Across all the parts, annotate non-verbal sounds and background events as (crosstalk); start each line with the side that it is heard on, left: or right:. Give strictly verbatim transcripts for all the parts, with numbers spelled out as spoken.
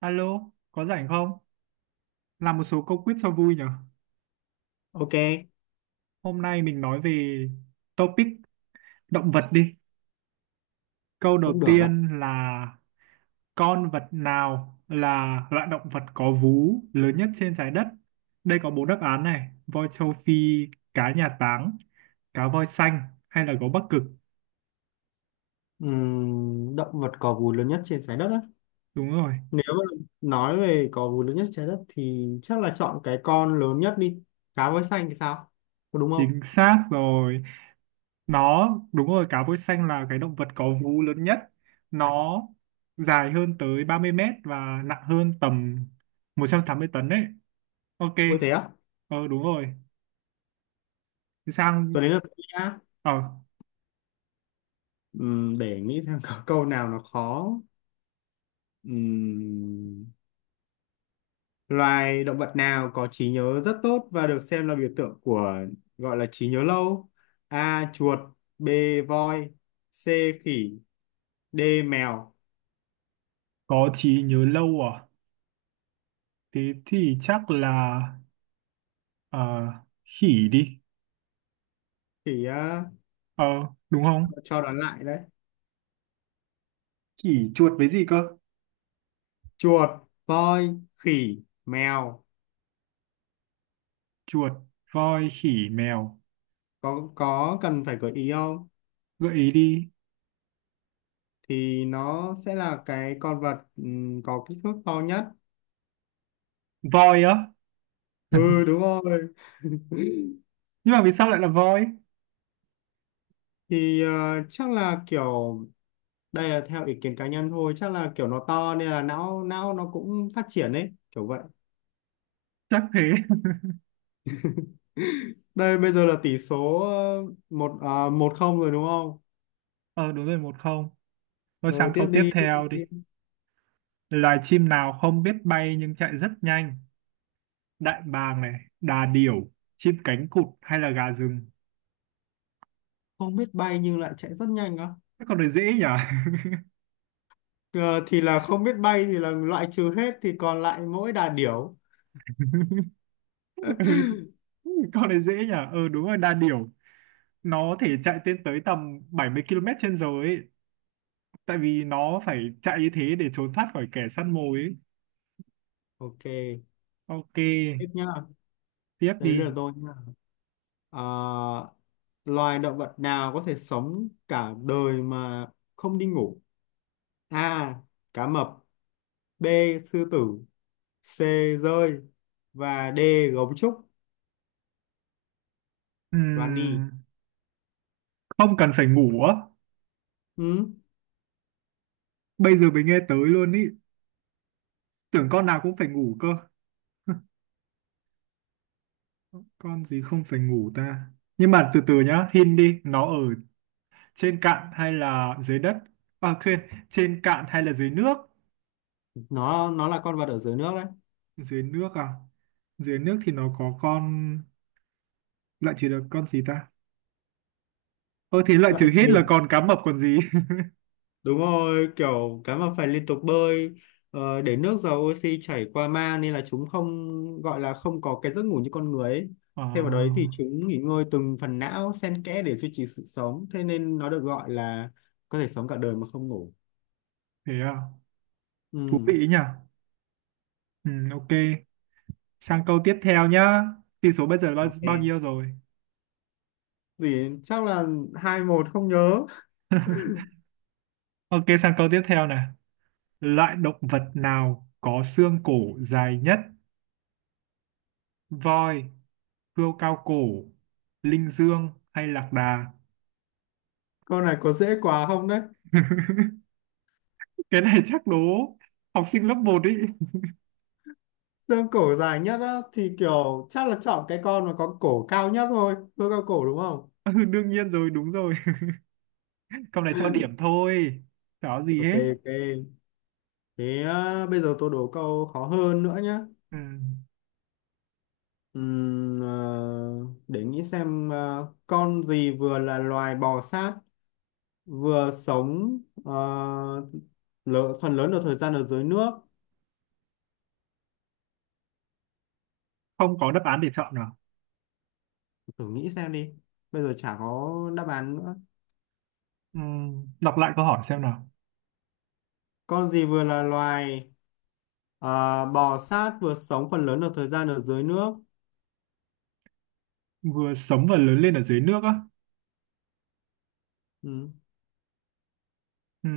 right: Alo, có rảnh không? Làm một số câu quiz cho vui nhở?
left: Ok,
right: Hôm nay mình nói về topic động vật đi. Câu đầu
left: cũng được đấy.
right: tiên là con vật nào là loại động vật có vú lớn nhất trên trái đất? Đây có bốn đáp án này: voi châu Phi, cá nhà táng, cá voi xanh hay là gấu Bắc Cực.
left: Ừm, động vật có vú lớn nhất trên trái đất á.
right: Đúng rồi,
left: Nếu mà nói về có vú lớn nhất trên trái đất thì chắc là chọn cái con lớn nhất đi. Cá voi xanh thì sao? Có đúng không?
right: chính xác rồi. Nó đúng rồi, cá voi xanh là cái động vật có vú lớn nhất. Nó dài hơn tới ba mươi mét và nặng hơn tầm một trăm tám mươi tấn đấy. Ok.
left: Ôi thế á?
right: Ờ đúng rồi. Thì sang.
left: Tôi đến là tôi nhá.
right: ờ
left: Ừm, để nghĩ xem có câu nào nó khó. Ừm, Loài động vật nào có trí nhớ rất tốt và được xem là biểu tượng của gọi là trí nhớ lâu? A. Chuột. B. Voi. C. Khỉ. D. Mèo.
right: có trí nhớ lâu à? Thế thì chắc là ờ khỉ đi.
left: Khỉ á,
right: ờ Đúng không?
left: cho đoán lại đấy.
right: Khỉ, chuột với gì cơ?
left: Chuột, voi, khỉ, mèo.
right: Chuột, voi, khỉ, mèo.
left: Có có cần phải gợi ý không?
right: Gợi ý đi.
left: Thì nó sẽ là cái con vật ừm, có kích thước to nhất.
right: Voi á?
left: Ừ
right: (laughs)
left: đúng rồi. (laughs)
right: Nhưng mà vì sao lại là voi?
left: Thì ờ, chắc là kiểu đây là theo ý kiến cá nhân thôi, chắc là kiểu nó to nên là não não nó cũng phát triển ấy kiểu vậy.
right: Chắc thế.
left: Đây bây giờ là tỷ số ờ, một à, một không rồi đúng không?
right: (laughs) ờ Đúng rồi, một không. Rồi
left: Rồi
right: sang
left: tiếp
right: câu tiếp
left: đi tiếp
right: theo đi.
left: đi.
right: Loài chim nào không biết bay nhưng chạy rất nhanh? Đại bàng này, đà điểu, chim cánh cụt hay là gà rừng?
left: Không biết bay nhưng lại chạy rất nhanh á.
right: Cái con này dễ nhỉ?
left: Ờ, thì là không biết bay thì là loại trừ hết thì còn lại mỗi đà điểu.
right: (laughs) Ừ, con này dễ nhỉ? Ừ đúng rồi, đà điểu. Nó thể chạy lên tới tầm bảy mươi ki lô mét trên giờ ấy. Tại vì nó phải chạy như thế để trốn thoát khỏi kẻ săn mồi ấy.
left: Ok,
right: Ok,
left: tiếp nhá.
right: tiếp
left: Đấy
right: đi.
left: là tôi nhá. Ờ, loài động vật nào có thể sống cả đời mà không đi ngủ? A. Cá mập. B. Sư tử. C. Rơi. Và D. Gấu trúc. Đoán đi.
right: Ừm, không cần phải ngủ á.
left: Ừ,
right: Bây giờ mới nghe tới luôn ý. Tưởng con nào cũng phải ngủ cơ. Con gì không phải ngủ ta? Nhưng mà từ từ nhá, hin đi, nó ở trên cạn hay là dưới đất? À, trên, trên cạn hay là dưới nước?
left: nó nó là con vật ở dưới nước đấy.
right: Dưới nước à? Dưới nước thì nó có con... Loại trừ được con gì ta? Ờ thì loại
left: Loại
right: trừ
left: trừ.
right: hết là còn cá mập còn gì? (laughs)
left: Đúng rồi, kiểu cá mập phải liên tục bơi, ờ, để nước giàu oxy chảy qua mang nên là chúng không gọi là không có cái giấc ngủ như con người ấy.
right: Ờ,
left: Thêm vào đấy thì chúng nghỉ ngơi từng phần não xen kẽ để duy trì sự sống, thế nên nó được gọi là có thể sống cả đời mà không ngủ.
right: thế à? Thú
left: Ừ,
right: vị nhỉ? Ừ, ok. Sang câu tiếp theo nhá. Tỷ số bây giờ là bao, bao
left: ok.
right: nhiêu rồi?
left: Thì chắc là hai một, không nhớ.
right: Ok, sang câu tiếp theo này. Loại động vật nào có xương cổ dài nhất? Voi, cươu cao cổ, linh dương hay lạc đà?
left: Con này có dễ quá không đấy?
right: (laughs) Cái này chắc đố học sinh lớp một ý. (laughs)
left: Xương cổ dài nhất á, thì kiểu chắc là chọn cái con mà có cổ cao nhất thôi. Tôi cao cổ đúng không?
right: Ừ, đương nhiên rồi, đúng rồi. (laughs) Câu này cho điểm thôi. Chả có gì
left: Ok,
right: hết.
left: ok. Thế à, bây giờ tôi đố câu khó hơn nữa nhé.
right: Ừ.
left: Ừm, ờ, để nghĩ xem ờ, con gì vừa là loài bò sát, vừa sống ờ, lợ- phần lớn được thời gian ở dưới nước.
right: Không có đáp án để chọn nào.
left: Thử nghĩ xem đi. Bây giờ chả có đáp án nữa.
right: Ừ. Đọc lại câu hỏi xem nào.
left: Con gì vừa là loài ờ, bò sát, vừa sống phần lớn được thời gian ở dưới nước?
right: Vừa sống và lớn lên ở dưới nước á.
left: Ừm,
right: Ừ.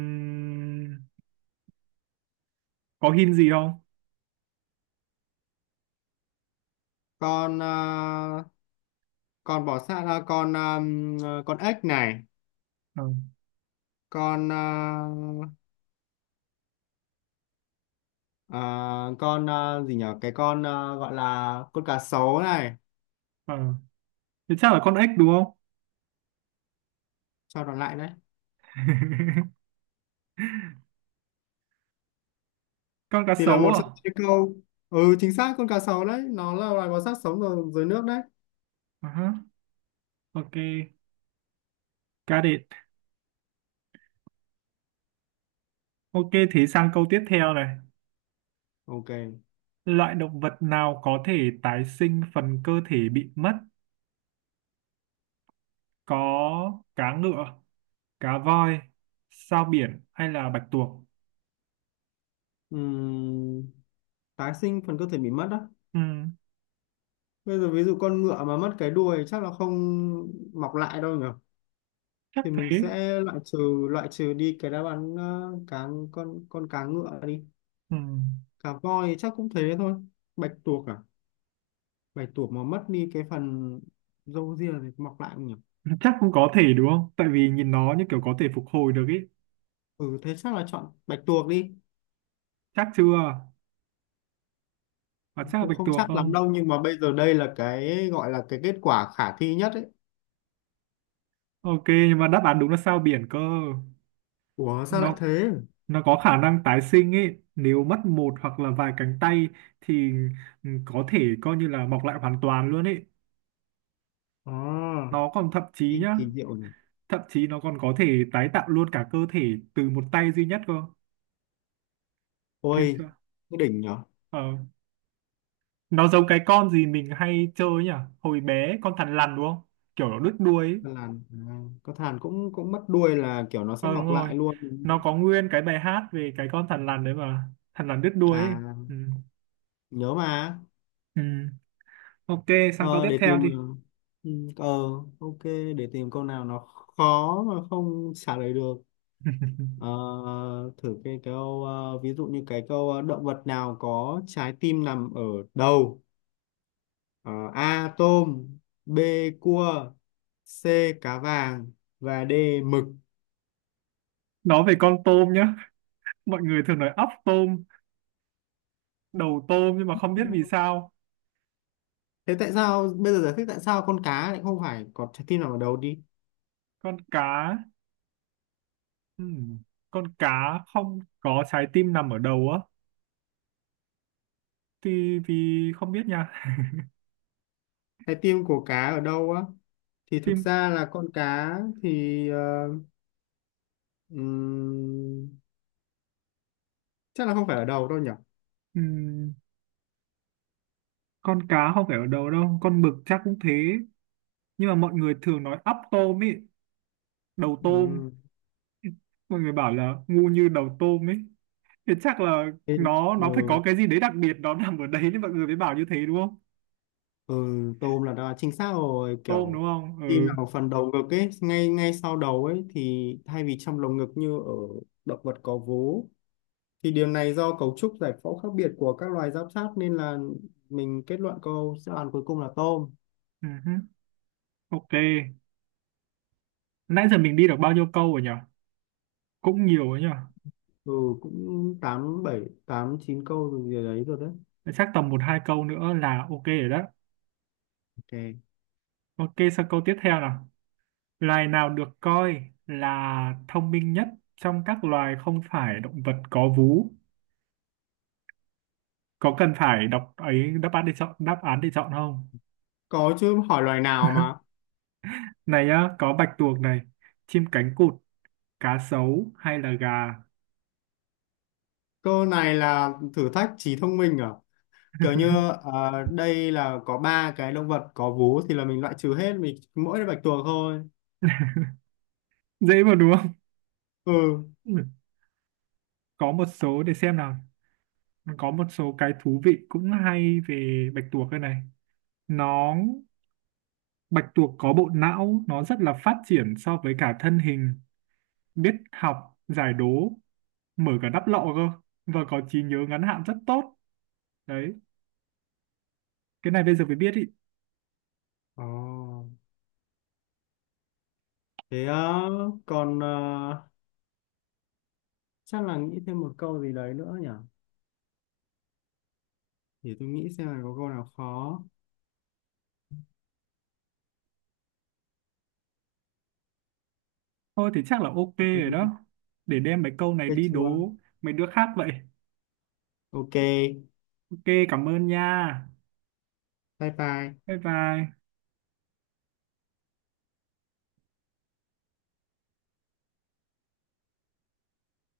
right: Có hint gì không?
left: Con ờ, con bò sát, à, con ờm, ờ, con ếch này,
right: Ừ.
left: con ờ, À, con à, gì nhở, cái con à, gọi là con cá sấu này,
right: Ừ. Thế chắc là con ếch đúng không?
left: cho nó lại đấy.
right: (laughs) Con cá
left: Thì là
right: sấu
left: một
right: à?
left: trong những câu. Ừ chính xác, con cá sấu đấy, nó là loài bò sát sống ở dưới nước đấy.
right: Ờ, ok. Got it. Ok, thế sang câu tiếp theo này.
left: Ok.
right: Loại động vật nào có thể tái sinh phần cơ thể bị mất? Có cá ngựa, cá voi, sao biển hay là bạch tuộc?
left: Ừm, Tái sinh phần cơ thể bị mất đó.
right: Ừ,
left: Bây giờ ví dụ con ngựa mà mất cái đuôi chắc là không mọc lại đâu nhở.
right: chắc
left: Thì mình
right: thế.
left: sẽ loại trừ, loại trừ đi cái đáp án ờ, cá, con con cá ngựa đi.
right: Ừ.
left: Cá voi thì chắc cũng thế thôi. Bạch tuộc à, bạch tuộc mà mất đi cái phần râu ria thì mọc lại không nhỉ?
right: Chắc cũng có thể đúng không? Tại vì nhìn nó như kiểu có thể phục hồi được ý.
left: Ừ thế chắc là chọn bạch tuộc đi.
right: Chắc chưa? Và chắc là
left: Cũng
right: bạch
left: không
right: tuộc
left: chắc lắm
right: không?
left: đâu nhưng mà bây giờ đây là cái gọi là cái kết quả khả thi nhất ấy.
right: Ok, nhưng mà đáp án đúng là sao biển cơ.
left: Ủa sao lại
right: Nó
left: thế?
right: nó có khả năng tái sinh ý. Nếu mất một hoặc là vài cánh tay thì ừ, có thể coi như là mọc lại hoàn toàn luôn ý.
left: À,
right: Nó còn thậm chí
left: kinh
right: nhá,
left: kỳ diệu nhỉ.
right: thậm chí nó còn có thể tái tạo luôn cả cơ thể từ một tay duy nhất cơ. Kinh
left: Ôi,
right: chưa?
left: cái đỉnh nhở.
right: Ờ. Nó giống cái con gì mình hay chơi nhỉ? Hồi bé con thằn lằn đúng không, kiểu nó đứt đuôi ấy.
left: Con làn à, có thàn cũng cũng mất đuôi là kiểu nó sẽ
right: Ờ đúng
left: mọc
right: rồi,
left: lại luôn.
right: nó có nguyên cái bài hát về cái con thằn lằn đấy, mà thằn lằn đứt đuôi ấy.
left: À,
right: Ừ.
left: nhớ mà.
right: Ừ. Ok, sang câu
left: ờ,
right: tiếp
left: để
right: theo
left: tìm
right: đi.
left: ờ, ừ, ờ ok, để tìm câu nào nó khó mà không trả lời được. Ờ,
right: (laughs)
left: thử cái câu ờ, ví dụ như cái câu ờ, động vật nào có trái tim nằm ở đầu? Ờ, A. Tôm. B. Cua. C. Cá vàng. Và D. Mực.
right: Nói về con tôm nhá, mọi người thường nói óc tôm, đầu tôm nhưng mà không biết vì sao.
left: Thế tại sao bây giờ giải thích tại sao con cá lại không phải có trái tim nằm ở đầu đi.
right: Con cá, ừ. Con cá không có trái tim nằm ở đầu á, thì thì không biết nha.
left: Trái tim của cá ở đâu á? Thì thực
right: Phim.
left: ra là con cá thì ờ, ừm, chắc là không phải ở đầu đâu nhỉ.
right: Ừm, con cá không phải ở đầu đâu, con mực chắc cũng thế. Nhưng mà mọi người thường nói ắp tôm ấy, đầu tôm.
left: Ừm,
right: Mọi người bảo là ngu như đầu tôm ấy, thì chắc là nó nó phải có
left: ừ,
right: cái gì đấy đặc biệt nó nằm ở đấy nên mọi người mới bảo như thế đúng không.
left: ừ, tôm là đã chính xác rồi
right: Tôm
left: kiểu.
right: đúng không.
left: Tim
right: Ừ.
left: nào phần đầu ngực ấy, ngay ngay sau đầu ấy thì thay vì trong lồng ngực như ở động vật có vú thì điều này do cấu trúc giải phẫu khác biệt của các loài giáp sát nên là mình kết luận câu đáp án cuối cùng là tôm.
right: Ừ hứ. Ok, nãy giờ mình đi được bao nhiêu câu rồi nhỉ? Cũng nhiều rồi nhỉ.
left: Ừ, cũng tám bảy tám chín câu rồi gì đấy rồi đấy.
right: Chắc tầm một hai câu nữa là ok rồi đó.
left: Ok.
right: Ok, sang câu tiếp theo nào. Loài nào được coi là thông minh nhất trong các loài không phải động vật có vú? Có cần phải đọc ấy đáp án để chọn đáp án để chọn không?
left: Có chứ, hỏi loài nào mà.
right: Này á, có bạch tuộc này, chim cánh cụt, cá sấu hay là gà?
left: Câu này là thử thách trí thông minh à, kiểu như
right: (laughs)
left: ờ, đây là có ba cái động vật có vú thì là mình loại trừ hết, mình mỗi bạch tuộc thôi.
right: Dễ mà đúng không?
left: Ừ.
right: Ừ. Có một số để xem nào. Có một số cái thú vị cũng hay về bạch tuộc đây này. Nó Bạch tuộc có bộ não nó rất là phát triển so với cả thân hình, biết học giải đố, mở cả đắp lọ cơ, và có trí nhớ ngắn hạn rất tốt đấy. Cái này bây giờ mới biết ý.
left: Ồ. Thế ờ, còn ờ, chắc là nghĩ thêm một câu gì đấy nữa nhỉ, để tôi nghĩ xem là có câu nào khó.
right: Thôi thì chắc là ok rồi
left: Ừ,
right: đó, để đem mấy câu này
left: cái
right: đi đố mấy đứa khác vậy.
left: ok,
right: Ok, cảm ơn nha.
left: bye bye.
right: Bye bye.